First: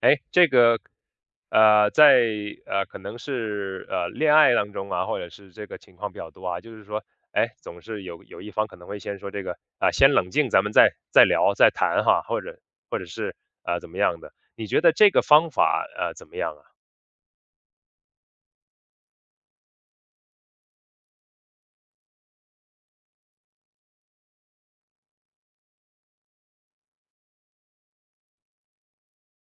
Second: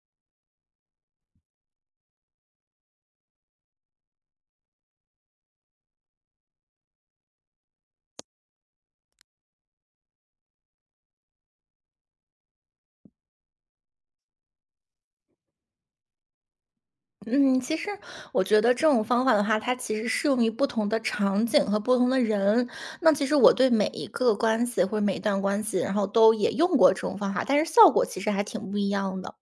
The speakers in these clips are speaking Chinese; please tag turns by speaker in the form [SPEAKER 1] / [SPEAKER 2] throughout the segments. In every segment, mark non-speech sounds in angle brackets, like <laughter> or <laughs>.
[SPEAKER 1] 哎，这个，在可能是恋爱当中啊，或者是这个情况比较多啊，就是说，哎，总是有一方可能会先说这个啊、先冷静，咱们再聊再谈哈，或者或者是怎么样的？你觉得这个方法怎么样啊？
[SPEAKER 2] 嗯，其实我觉得这种方法的话，它其实适用于不同的场景和不同的人。那其实我对每一个关系或者每一段关系，然后都也用过这种方法，但是效果其实还挺不一样的。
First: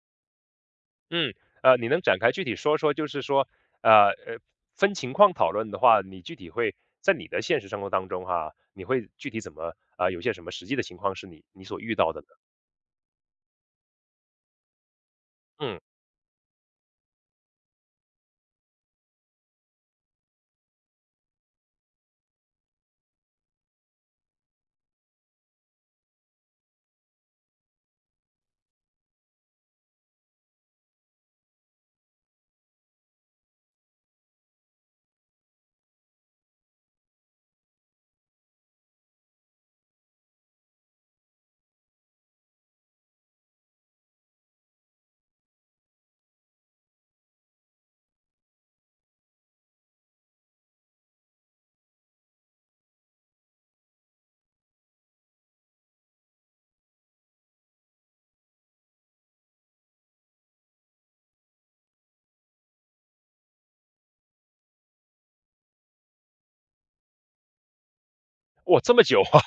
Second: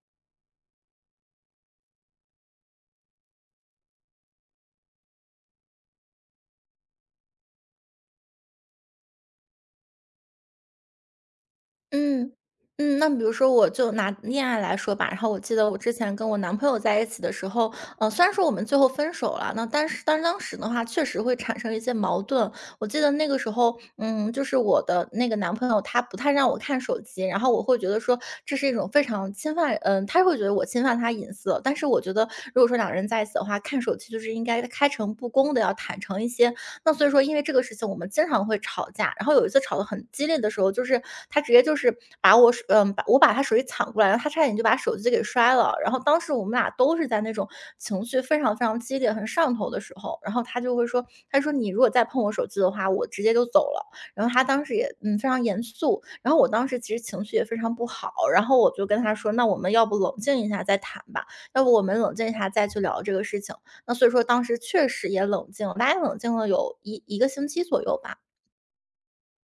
[SPEAKER 1] 嗯，你能展开具体说说，就是说，呃呃，分情况讨论的话，你具体会在你的现实生活当中哈、你会具体怎么啊、有些什么实际的情况是你所遇到的呢？
[SPEAKER 2] 嗯，那比如说我就拿恋爱来说吧，然后我记得我
[SPEAKER 1] 嗯，
[SPEAKER 2] 之前跟我男朋友在一起的时候，虽然说我们最后分手了，那但当时的话确实会产生一些矛盾。我记得那个时候，就是我的那个男朋友他不太让我看手机，然后我会觉得说这是一种非常侵犯。嗯，他会觉得我侵犯他隐私了，但是我觉得如果说两个人在一起的话，看手机就是应该开诚布公的，要坦诚一些。那所以说因为这个事情我们经常会吵架，然后有一次吵得很激烈的时候，就是他直接就是把我手嗯，把我把他手机抢过来，然后他差点就把手机给摔了。然后当时我们俩都是在那种情绪非常非常激烈、很上头的时候，然后他就会说，他说："你如果再碰我手机的话，我直接就走了。"然后他当时也，非常严肃，然后我当时其实情绪也非常不好，然后我就跟他说："那我们要不冷静一下再谈吧，要不我们冷静一下再去聊这个事情。"那所以说当时确实也冷静了，大概冷静了有一个星期左右吧。
[SPEAKER 1] 哇，这么久啊！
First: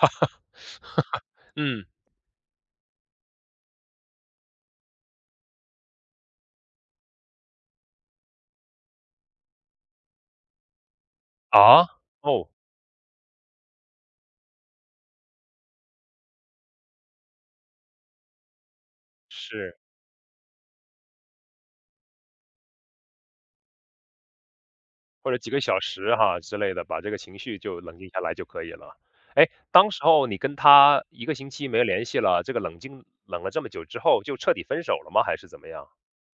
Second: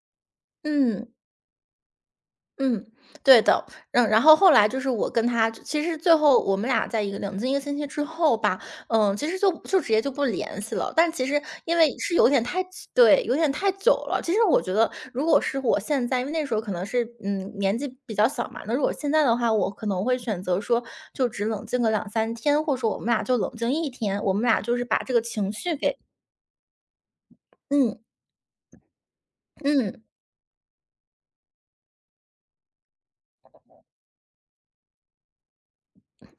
[SPEAKER 2] 嗯，
[SPEAKER 1] 嗯，
[SPEAKER 2] 嗯，对的。然后后来就是我跟他其实最后我们俩在一个冷静一个星期之后吧，嗯，其实就直接就不联系了。但其实因
[SPEAKER 1] 啊？
[SPEAKER 2] 为是有点
[SPEAKER 1] 哦，
[SPEAKER 2] 太，对，有点太久了。其实我觉得如果是我现在因为那时候可能是，年纪比较小嘛，那如果现在的话，我
[SPEAKER 1] 是，
[SPEAKER 2] 可能会选择说就只冷静个两三天，或者说我们俩就冷静一天，我们俩就是把这个
[SPEAKER 1] 或者
[SPEAKER 2] 情
[SPEAKER 1] 几个
[SPEAKER 2] 绪
[SPEAKER 1] 小
[SPEAKER 2] 给
[SPEAKER 1] 时哈之类的，把这个情绪就
[SPEAKER 2] 嗯，
[SPEAKER 1] 冷静下来就可以了。哎，当
[SPEAKER 2] 嗯。
[SPEAKER 1] 时候你跟他1个星期没联系了，这个冷静冷了这么久之后，就彻底分手了吗？还是怎么样？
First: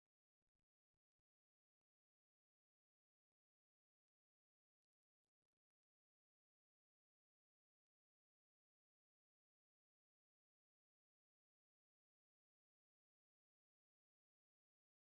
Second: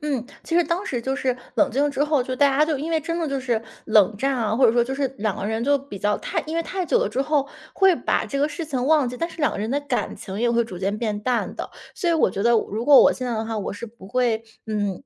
[SPEAKER 2] 嗯，其实当时就是冷静之后，就大家就因为真的就是冷战啊，或者说就是两个人就比较太，因为太久了之后会把这个事情忘记，但是两个人的感情也会逐渐变淡的。所以我觉得，如果我现在的话，我是不会，嗯。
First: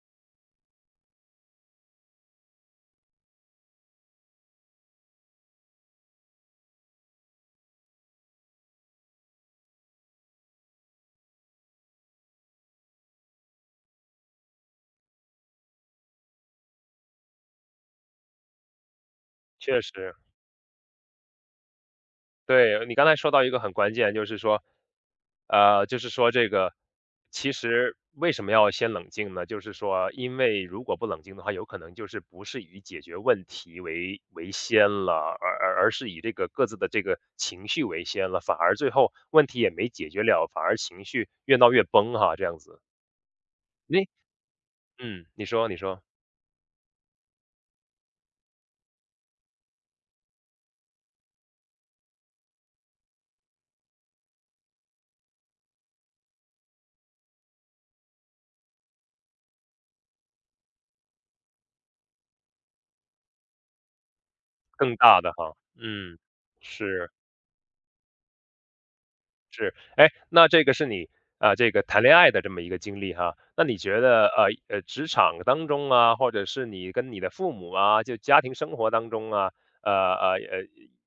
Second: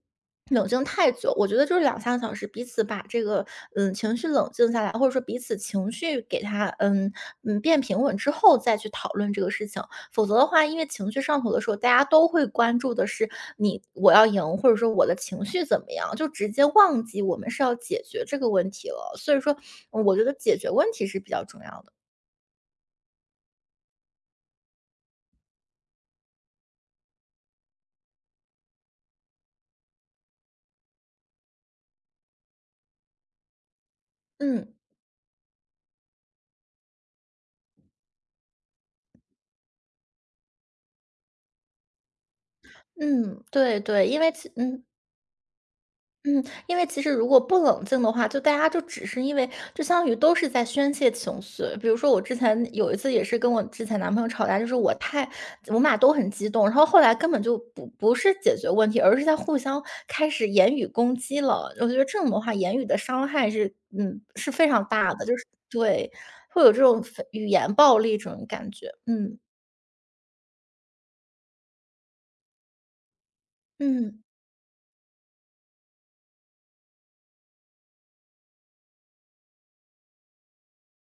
[SPEAKER 2] 冷静太久，我觉得就是两三个小时，彼此把这个情绪冷静下来，或者说彼此情绪给他变平稳之后，再去讨论这个事情。否则的话，因为情绪上头的时候，大家都会关注的是你我要赢，或者说我的情绪怎么样，就直接忘记我们是要解决这个问题了。所以说，
[SPEAKER 1] 确实。
[SPEAKER 2] 我觉得解决问题是比较重要的。
[SPEAKER 1] 对，你刚才说到一个很关键，就是说，就是说这个，其实为什么要先冷静呢？就是说，因为如果不冷静的话，有可能就是不是以解决问题为
[SPEAKER 2] 嗯
[SPEAKER 1] 先了，而是以这个各自的这个情绪为先了，反而最后问题也没解决了，反而情绪越闹越崩哈，这样子。
[SPEAKER 2] 嗯，对对，
[SPEAKER 1] 你
[SPEAKER 2] 因为其嗯。
[SPEAKER 1] 嗯，你说，
[SPEAKER 2] 嗯，因为其实如果不冷静的话，就大家就只是因为就相当于都是在宣泄情绪。比如说我之前有一次也是跟我之前男朋友吵架，我们俩都很激动，然后后来根本就不是解决问题，而是在互相开始言语攻击了。我觉得这种的话，言语的伤害是是非常
[SPEAKER 1] 更
[SPEAKER 2] 大
[SPEAKER 1] 大
[SPEAKER 2] 的，
[SPEAKER 1] 的
[SPEAKER 2] 就是
[SPEAKER 1] 哈，
[SPEAKER 2] 对
[SPEAKER 1] 嗯，
[SPEAKER 2] 会有这种
[SPEAKER 1] 是。
[SPEAKER 2] 非语言暴力这种感觉。嗯
[SPEAKER 1] 是，哎，那这个是你啊、这个谈恋爱的这么一个经历哈。那你觉
[SPEAKER 2] 嗯。
[SPEAKER 1] 得职场当中啊，或者是你跟你的父母啊，就家庭生活当中啊，呃呃呃，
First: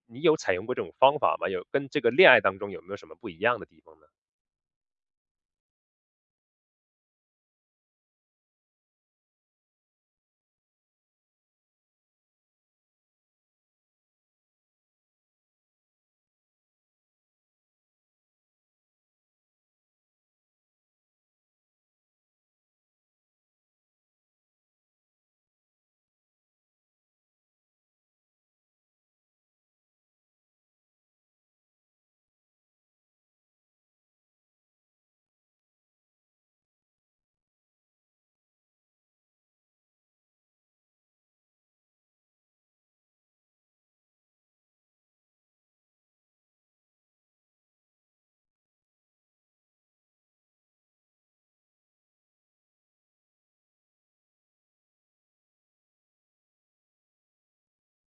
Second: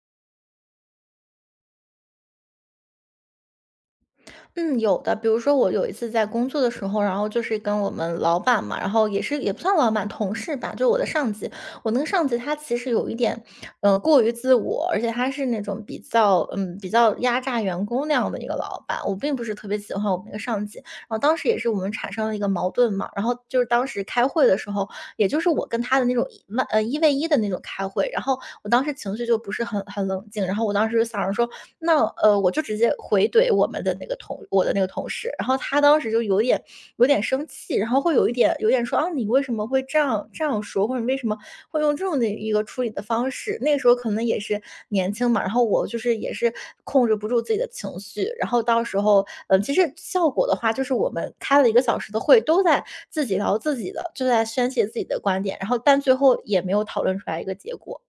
[SPEAKER 1] 你有采用过这种方法吗？有跟这个恋爱当中有没有什么不一样的地方呢？
[SPEAKER 2] 嗯，有的。比如说我有一次在工作的时候，然后就是跟我们老板嘛，然后也是也不算老板，同事吧，就我的上级。我那个上级他其实有一点，过于自我，而且他是那种比较压榨员工那样的一个老板。我并不是特别喜欢我们那个上级。然后当时也是我们产生了一个矛盾嘛，然后就是当时开会的时候，也就是我跟他的那种1v1的那种开会，然后我当时情绪就不是很冷静，然后我当时就想着说，那我就直接回怼我的那个同事，然后他当时就有点生气，然后会有点说啊，你为什么会这样说，或者你为什么会用这种的一个处理的方式？那个时候可能也是年轻嘛，然后我就是也是控制不住自己的情绪，然后到时候其实效果的话，就是我们开了1个小时的会，都在自己聊自己的，就在宣泄自己的观点，然后但最后也没有讨论出来一个结果。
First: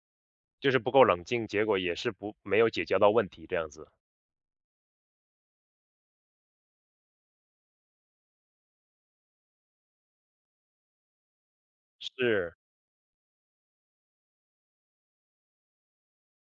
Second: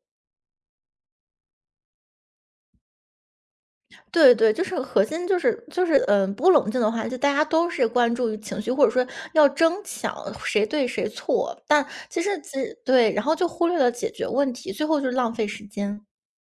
[SPEAKER 1] 就是不够冷静，结果也是不没有解决到问题这样子。
[SPEAKER 2] 对对，就是核心就是不冷静的话，就大家都是关注于情绪，或者说要争抢谁对谁错，但其实其
[SPEAKER 1] 是，
[SPEAKER 2] 实对，然后就忽略了解决问题，最后就是浪费时间。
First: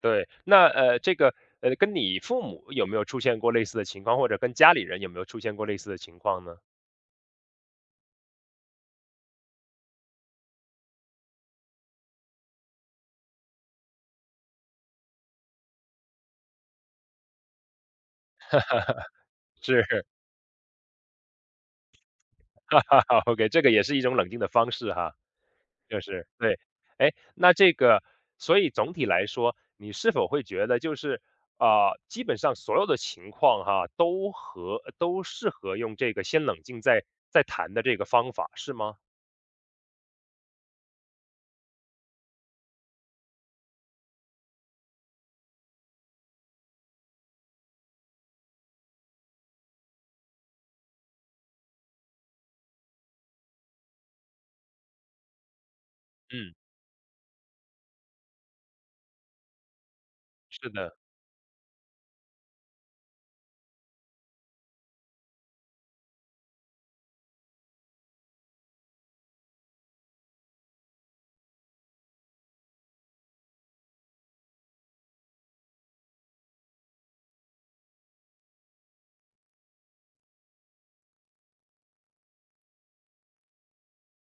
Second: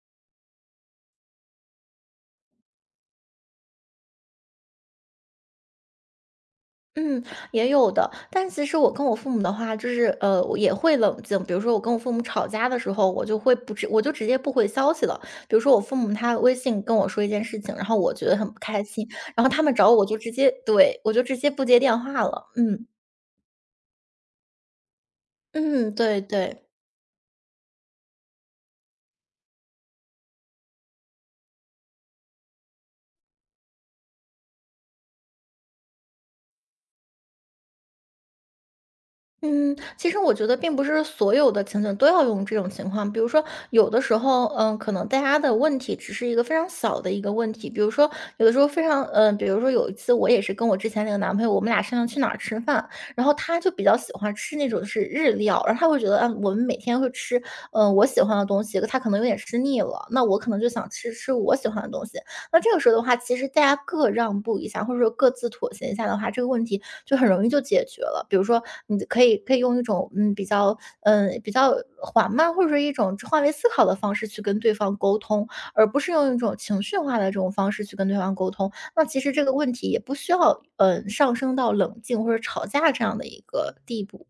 [SPEAKER 1] 对。那这个跟你父母有没有出现过类似的情况，或者跟家里人有没有出现过类似的情况呢？
[SPEAKER 2] 嗯，也有的，但其实我跟我父母的话，就是我也会冷静。比如说我跟我父母吵架的时候，我就直接不回消息了。比如说我父母他微信跟我说一件事情，然后我觉得很不开心，然后他
[SPEAKER 1] <laughs>
[SPEAKER 2] 们
[SPEAKER 1] 是，
[SPEAKER 2] 找我，我就直接对我就直接不接电话了。嗯
[SPEAKER 1] <laughs> 哈哈 OK，这个也是一种冷静的方式哈，
[SPEAKER 2] 嗯，
[SPEAKER 1] 就
[SPEAKER 2] 对
[SPEAKER 1] 是对。
[SPEAKER 2] 对。
[SPEAKER 1] 哎，那这个所以总体来说，你是否会觉得就是，啊，基本上所有的情况哈，都适合用这个先冷静再谈的这个方法，是吗？
[SPEAKER 2] 嗯，其实我觉得并不是所有的情景都要用这种情况，比如说有的时候，可能大家的问题只是一个非常小的一个问题，比如说有的时候非常，比如说有一次我也是跟我之前那个男朋友，我们俩商量去哪儿吃饭，然后他就比较喜欢吃那种是日料，然后他会觉得，我
[SPEAKER 1] 嗯，
[SPEAKER 2] 们每天会吃，我喜欢的东西，他可能有点吃腻了，那我可能就
[SPEAKER 1] 是
[SPEAKER 2] 想
[SPEAKER 1] 的。
[SPEAKER 2] 吃吃我喜欢的东西，那这个时候的话，其实大家各让步一下，或者说各自妥协一下的话，这个问题就很容易就解决了。比如说，你可以用一种比较缓慢，或者是一种换位思考的方式去跟对方沟通，而不是用一种情绪化的这种方式去跟对方沟通。那其实这个问题也不需要上升到冷静或者吵架这样的一个地步。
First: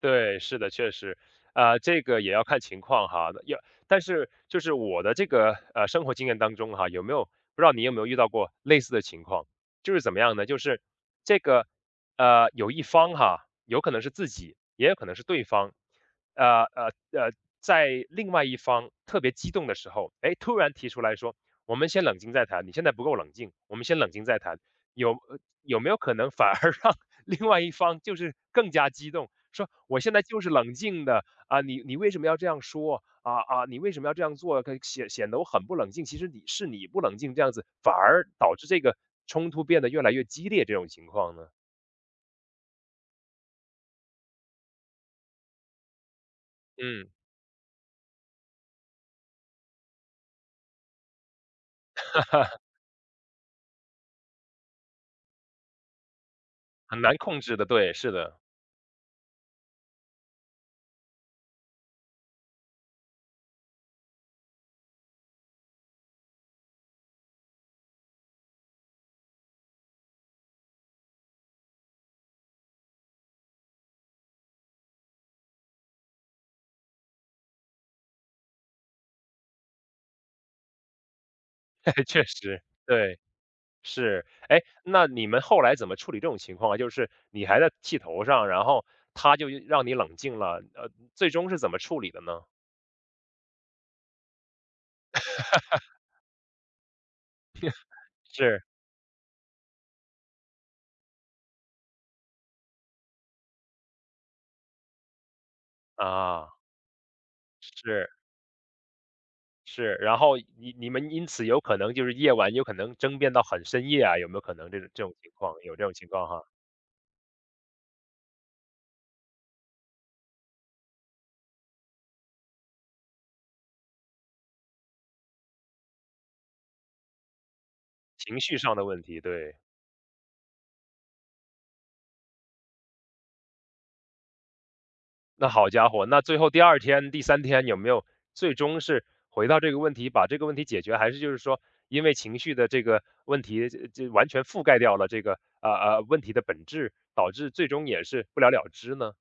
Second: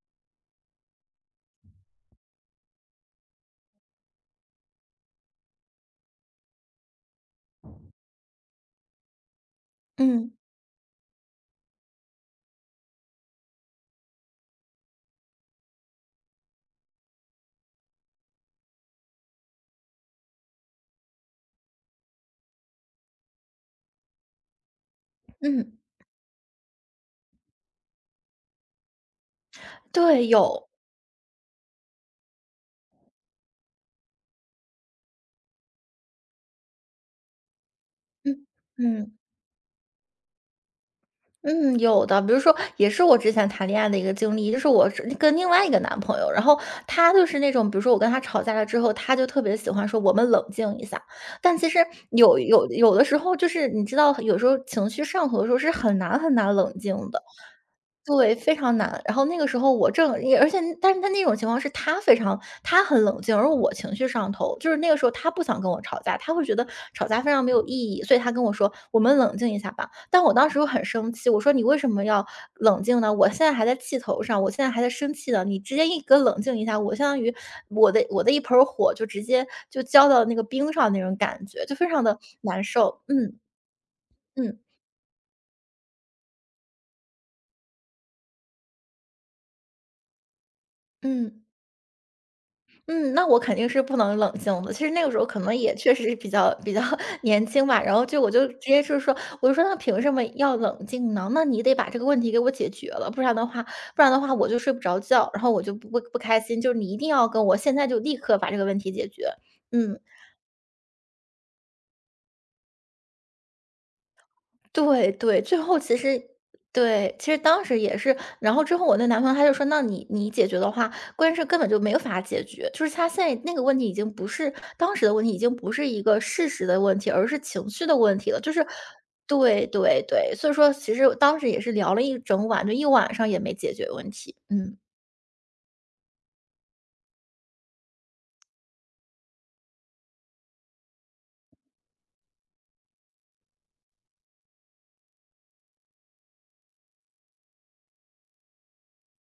[SPEAKER 1] 对，是的，确实，这个也要看情况哈。要，但是就是我的这个生活经验当中哈，有没有不知道你有没有遇到过类似的情况？就是怎么
[SPEAKER 2] 嗯
[SPEAKER 1] 样呢？就是这个有一方哈，有可能是自己，也有可能是对方，呃呃呃，在另外一方特别激动的时候，哎，突然提出来说，我们先冷静再谈，你现在不够冷静，我们先冷静再谈，有呃
[SPEAKER 2] 嗯，
[SPEAKER 1] 有没有可能反而 <laughs> 让另外一方就是更加激动，说我现在
[SPEAKER 2] 对，
[SPEAKER 1] 就是
[SPEAKER 2] 有，
[SPEAKER 1] 冷静的啊，你为什么要这样说啊？你为什么要这样做？可显得我很不冷静，其实你是你不冷静这样子，反而
[SPEAKER 2] 嗯
[SPEAKER 1] 导致这个
[SPEAKER 2] 嗯。
[SPEAKER 1] 冲突变得越来越激烈，这种情况呢，
[SPEAKER 2] 嗯，有的，比如说，也是我之前谈恋爱的一个经历，就是我是跟另外一个男朋友，然后
[SPEAKER 1] 嗯，
[SPEAKER 2] 他就是那种，比如说我跟他吵架了之后，他就特别喜欢说我们冷静一下，但其实有有
[SPEAKER 1] <laughs>
[SPEAKER 2] 有的时候，就是你知道，有时候情绪上头的时候是很难很难冷静
[SPEAKER 1] 很难
[SPEAKER 2] 的，
[SPEAKER 1] 控制的，对，是
[SPEAKER 2] 对，
[SPEAKER 1] 的，
[SPEAKER 2] 非常难。然后那个时候我正也而且但是他那种情况是他非常他很冷静，而我情绪上头。就是那个时候他不想跟我吵架，他会觉得吵架非常没有意义，所以他跟我说："我们冷静一下吧。"但我当时又很生气，我说："你为什么要冷静呢？我现在还在气头上，我现在还在生气呢，你直接一个冷静一下，我相当于我的一盆火就直接就浇到那个冰上那种感觉，就非常
[SPEAKER 1] <laughs>
[SPEAKER 2] 的
[SPEAKER 1] 确实，
[SPEAKER 2] 难受。
[SPEAKER 1] 对，
[SPEAKER 2] 嗯，
[SPEAKER 1] 是，
[SPEAKER 2] 嗯，
[SPEAKER 1] 哎，那你们后来怎么处理这种情况啊？就是你还在气头上，然后他就让你冷静了，最
[SPEAKER 2] 嗯。
[SPEAKER 1] 终是怎么处理的呢？
[SPEAKER 2] 嗯，那我肯定是不能冷静的。其实那个时候可能也确实是比较 <laughs> 年轻吧，然后就我就直
[SPEAKER 1] 是
[SPEAKER 2] 接就是说，我就说那凭什么要冷静呢？那你得把这个问题给我解决了，不然的话，我就睡不着觉，然后我就不不不开
[SPEAKER 1] 啊，
[SPEAKER 2] 心。就是你一定要跟我现在就
[SPEAKER 1] 是。
[SPEAKER 2] 立刻把这个问题解决。
[SPEAKER 1] 是，
[SPEAKER 2] 嗯。
[SPEAKER 1] 然后你你们因此有可能就是夜晚有可能争辩到很深夜啊，有没有可能这种这
[SPEAKER 2] 对
[SPEAKER 1] 种情
[SPEAKER 2] 对，
[SPEAKER 1] 况？
[SPEAKER 2] 最
[SPEAKER 1] 有
[SPEAKER 2] 后
[SPEAKER 1] 这种
[SPEAKER 2] 其
[SPEAKER 1] 情
[SPEAKER 2] 实
[SPEAKER 1] 况哈，
[SPEAKER 2] 对，其实当时也是，然后之后我那男朋友他就说：“那你解决的话，关键是根本就没有法解决，就是他现在那个问题已经不是当时的问题，已经不是一个事实的问题，而是情绪的问题了。”
[SPEAKER 1] 情
[SPEAKER 2] 就
[SPEAKER 1] 绪
[SPEAKER 2] 是
[SPEAKER 1] 上的问题，对。
[SPEAKER 2] 对对对，所以说其实当时也是聊了一整晚，就一晚上也没解决问题。嗯。
[SPEAKER 1] 那好家伙，那最后第二天、第三天有没有最终是回到这个问题，把这个问题解决，还是就是说因为情绪的这个问题，这完全覆盖掉了这个，问题的本质，导致最终也是不了了之呢？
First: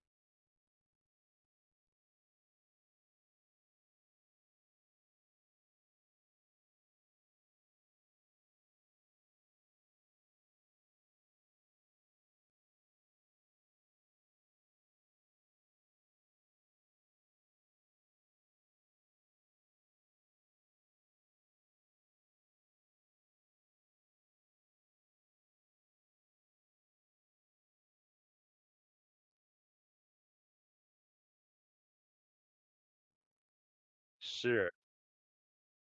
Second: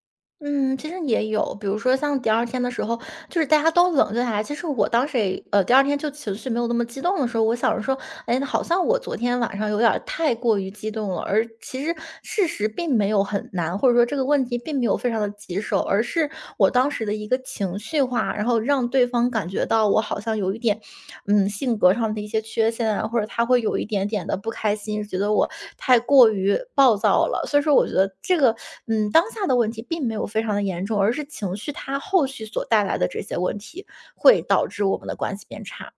[SPEAKER 2] 嗯，其实也有，比如说像第二天的时候，就是大家都冷静下来。其实我当时也，第二天就情绪没有那么激动的时候，我想着说，哎，好像我昨天晚上有点儿太过于激动了，而其实事实并没有很难，或者说这个问题并没有非常的棘手，而是我当时的一个情绪化，然后让对方感觉到我好像有一点，嗯，性格上的一些缺陷啊，或者他会有一点点的不开心，觉得我太过于暴躁了。所以说，我觉得这个，嗯，当下的问题并没有非常的严重，而是情绪它后续所带来的这些问题，会导
[SPEAKER 1] 是。
[SPEAKER 2] 致我们的关系变差。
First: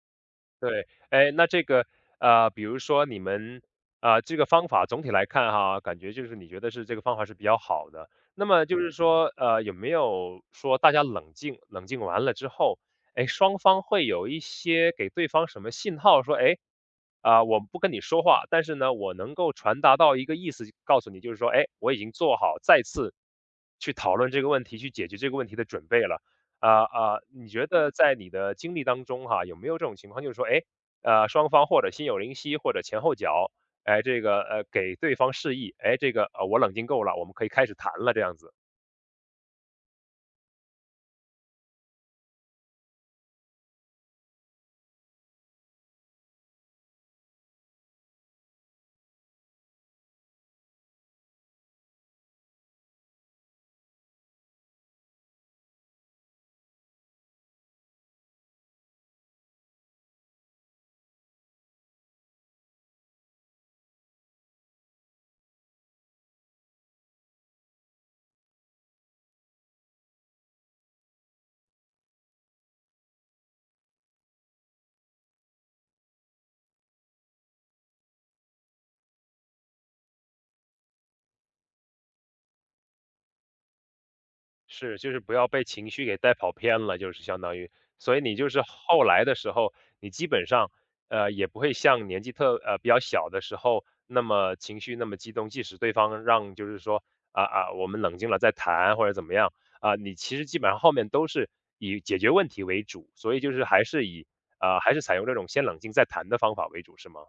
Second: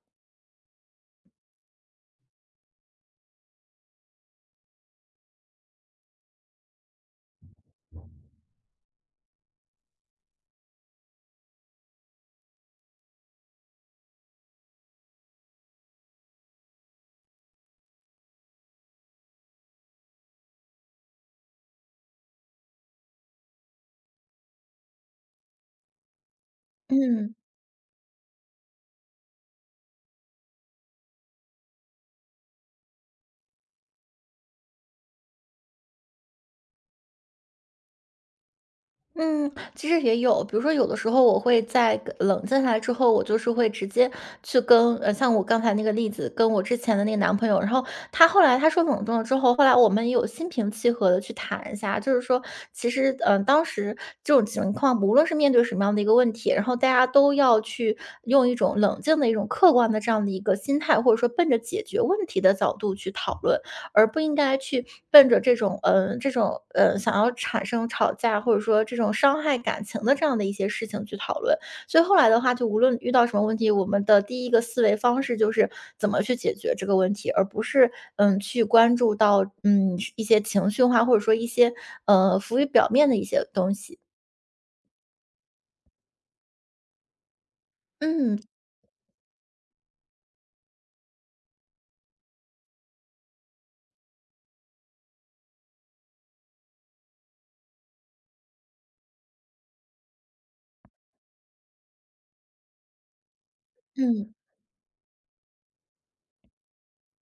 [SPEAKER 1] 对，哎，那这个，比如说你们，这个方法总体来看哈，感觉就是你觉得是这个方法是比较好的。那么就是说，有没有说大家冷静冷静完了之后，哎，双方会有一些给对方什么信号说，哎，啊、我不跟你说话，但是呢，我能够传达到一个意思，告诉你就是说，哎，我已经做好再次去讨论这个问题、去解决这个问题的准备了。啊啊，
[SPEAKER 2] 嗯。
[SPEAKER 1] 你觉得在你的经历当中哈，有没有这种情况，就是说，哎，双方或者心有灵犀，或者前后脚，哎，这个,给对方示意，哎，这个,我冷静够了，我们可以开始谈了，这样子。
[SPEAKER 2] 嗯，其实也有，比如说有的时候我会在跟冷静下来之后，我就是会直接去跟，像我刚才那个例子，跟我之前的那个男朋友，然后他后来他说冷静了之后，后来我们也有心平气和的去谈一下，就是说其实，当时这种情况，无论是面对什么样的一个问题，然后大家都要去用一种冷静的一种客观的这样的一个心态，或者说奔着解决问题的角度去讨论，而不应该去奔着这种，想要产生吵架，或者说这种伤害感情的这样的一些事情去讨论。所以后来的话，就无论遇到什么问题，我们的第一个思维方式就是怎么去解决这个问题，而不是，嗯，去关注到，嗯，一些情绪化，或者说一些，浮于表面的一些东西。
[SPEAKER 1] 是，就是不要被情绪给带跑偏了，就是相当于，所以你
[SPEAKER 2] 嗯，
[SPEAKER 1] 就是后来的时候，你基本上，也不会像年纪比较小的时候那么情绪那么激动，即使对方让就是说啊啊，我们冷静了再谈或者怎么样啊，你其实基本上后面都是以解决问题为主，所以就是还是以
[SPEAKER 2] 嗯。
[SPEAKER 1] 啊、还是采用这种先冷静再谈的方法为主，是吗？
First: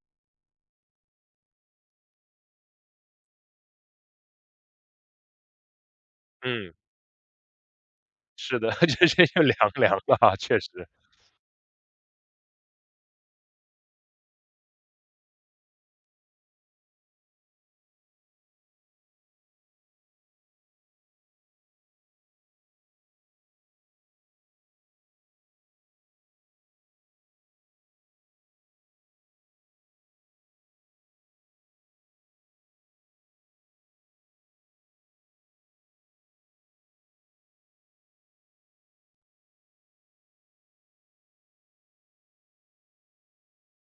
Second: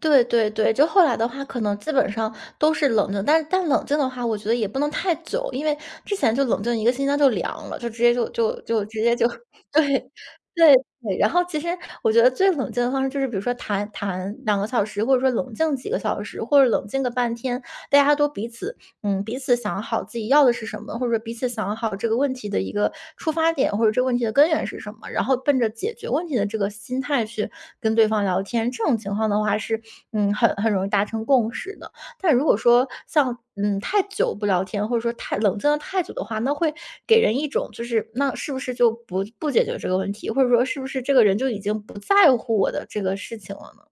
[SPEAKER 2] 对对对，就后来的话，可能基本上都是冷静，但是但冷静的话，我觉得也不能太久，因为之前就冷
[SPEAKER 1] 嗯，
[SPEAKER 2] 静一个星期，它就凉了，就直接就
[SPEAKER 1] 是
[SPEAKER 2] 就
[SPEAKER 1] 的，
[SPEAKER 2] 就
[SPEAKER 1] <laughs>
[SPEAKER 2] 直
[SPEAKER 1] 这
[SPEAKER 2] 接
[SPEAKER 1] 这
[SPEAKER 2] 就
[SPEAKER 1] 就凉
[SPEAKER 2] <laughs> 对
[SPEAKER 1] 凉了啊，确实。
[SPEAKER 2] 对对。然后其实我觉得最冷静的方式就是，比如说谈谈两个小时，或者说冷静几个小时，或者冷静个半天，大家都彼此嗯，彼此想好自己要的是什么，或者说彼此想好这个问题的一个出发点，或者这个问题的根源是什么，然后奔着解决问题的这个心态去跟对方聊天，这种情况的话是，嗯，很容易达成共识的。但如果说像嗯太久不聊天，或者说太冷静的太久的话，那会给人一种就是那是不是就不解决这个问题，或者说是不是这个人就已经不在乎我的这个事情了？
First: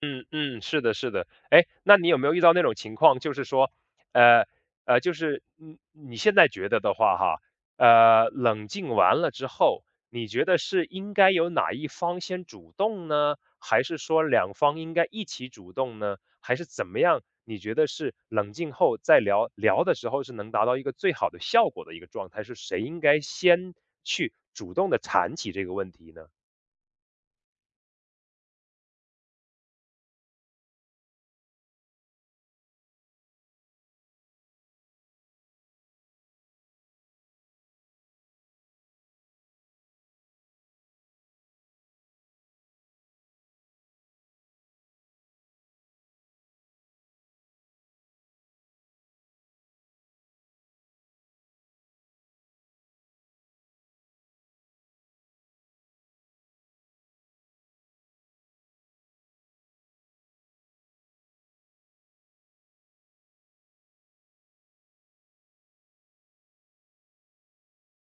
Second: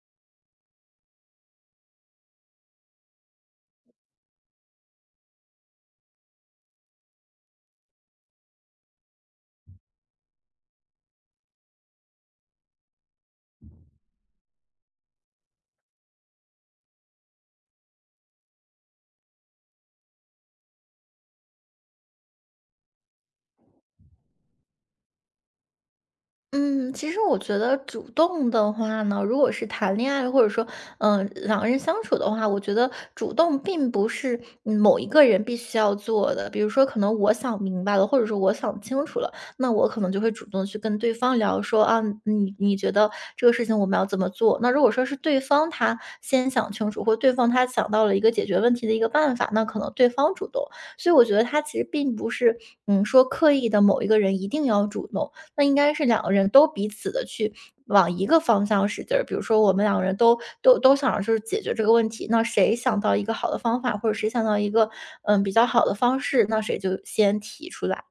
[SPEAKER 1] 嗯嗯，是的，是的。哎，那你有没有遇到那种情况，就是说，呃就是嗯，你现在觉得的话，哈，冷静完了之后，你觉得是应该由哪一方先主动呢？还是说两方应该一起主动呢？还是怎么样？你觉得是冷静后再聊聊的时候是能达到一个最好的效果的一个状态，是谁应该先去主动的谈起这个问题呢？
[SPEAKER 2] 嗯，其实我觉得主动的话呢，如果是谈恋爱或者说，两个人相处的话，我觉得主动并不是嗯某一个人必须要做的。比如说，可能我想明白了，或者说我想清楚了，那我可能就会主动去跟对方聊说啊，你觉得这个事情我们要怎么做？那如果说是对方他先想清楚，或对方他想到了一个解决问题的一个办法，那可能对方主动。所以我觉得他其实并不是，嗯，说刻意的某一个人一定要主动。那应该是两个人都彼此的去往一个方向使劲儿，比如说我们两个人都想着就是解决这个问题，那谁想到一个好的方法，或者谁想到一个，嗯，比较好的方式，那谁就先提出来。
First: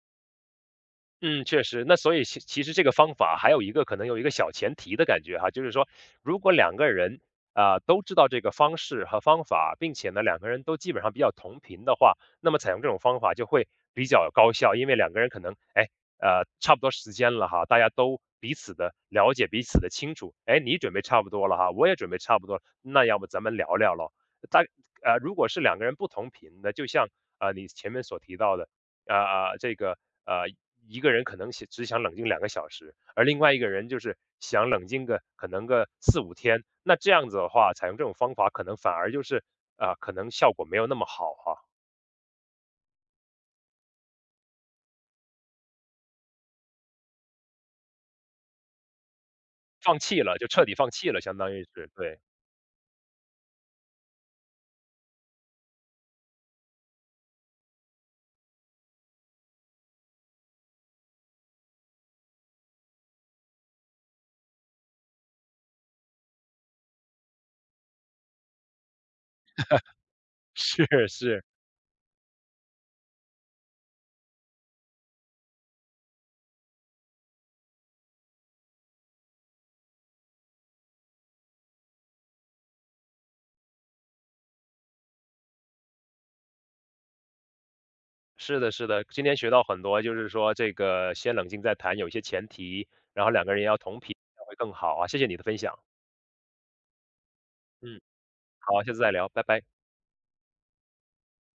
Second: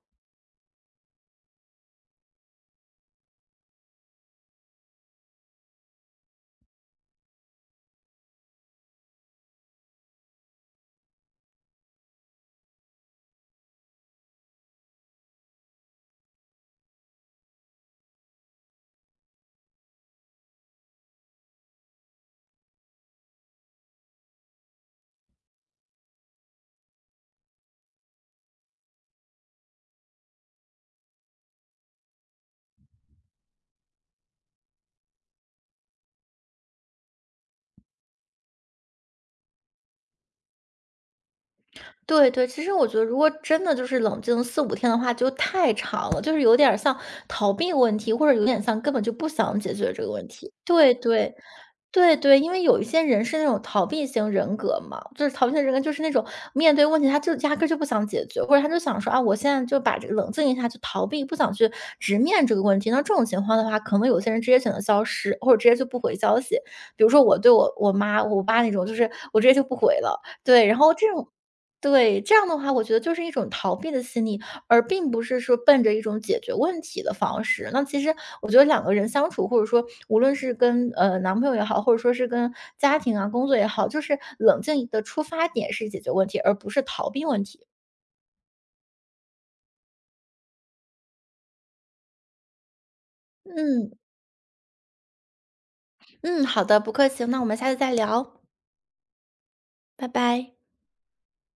[SPEAKER 1] 嗯，确实。那所以其实这个方法还有一个可能有一个小前提的感觉哈，就是说如果两个人啊、都知道这个方式和方法，并且呢两个人都基本上比较同频的话，那么采用这种方法就会比较高效，因为两个人可能哎差不多时间了哈，大家都彼此的了解彼此的清楚，哎你准备差不多了哈，我也准备差不多了，那要不咱们聊聊咯。大如果是两个人不同频的，就像你前面所提到的。啊啊，这个呃，一个人可能想只想冷静2个小时，而另外一个人就是想冷静个可能个4、5天。那这样子的话，采用这种方法可能反而就是啊、可能效果没有那么好哈、
[SPEAKER 2] 对对，其实我觉得如果真的就是冷静四五天的话，就太长了，就是有点儿像逃避问题，或者有点像根本就不想解决
[SPEAKER 1] 放
[SPEAKER 2] 这个
[SPEAKER 1] 弃
[SPEAKER 2] 问
[SPEAKER 1] 了就
[SPEAKER 2] 题。
[SPEAKER 1] 彻底放
[SPEAKER 2] 对
[SPEAKER 1] 弃了，
[SPEAKER 2] 对。
[SPEAKER 1] 相当于是
[SPEAKER 2] 对
[SPEAKER 1] 对，
[SPEAKER 2] 对，因为有一些人是那种逃避型人格嘛，就是逃避型人格就是那种面对问题，他就压根儿就不想解决，或者他就想说啊，我现在就把这个冷静一下，就逃避，不想去直面这个问题。那这种情况的话，可能有些人直接选择消失，或者直接就不回消息。比如说我对我妈、我爸那种，就是我直接就不回了。
[SPEAKER 1] <laughs>
[SPEAKER 2] 对，然
[SPEAKER 1] 是
[SPEAKER 2] 后这种
[SPEAKER 1] 是
[SPEAKER 2] 对，这样的话，我觉得就是一种逃避的心理。而并不是说奔着一种解决问题的方式。那其实我觉得两个人相处，或者说无论是跟男朋友也好，或者说是跟家庭啊、工作也好，就是冷静的出发点是解决问题，而不是逃避问题。
[SPEAKER 1] 是的，是的。今天学到很多，就是说这个先冷静再谈，有一些前提，然后两个人要
[SPEAKER 2] 嗯
[SPEAKER 1] 同频，这会更好啊。谢谢你的分享，
[SPEAKER 2] 嗯，好的，不客气，那我们下次再
[SPEAKER 1] 嗯，
[SPEAKER 2] 聊，
[SPEAKER 1] 好，下次再聊，拜拜。
[SPEAKER 2] 拜拜。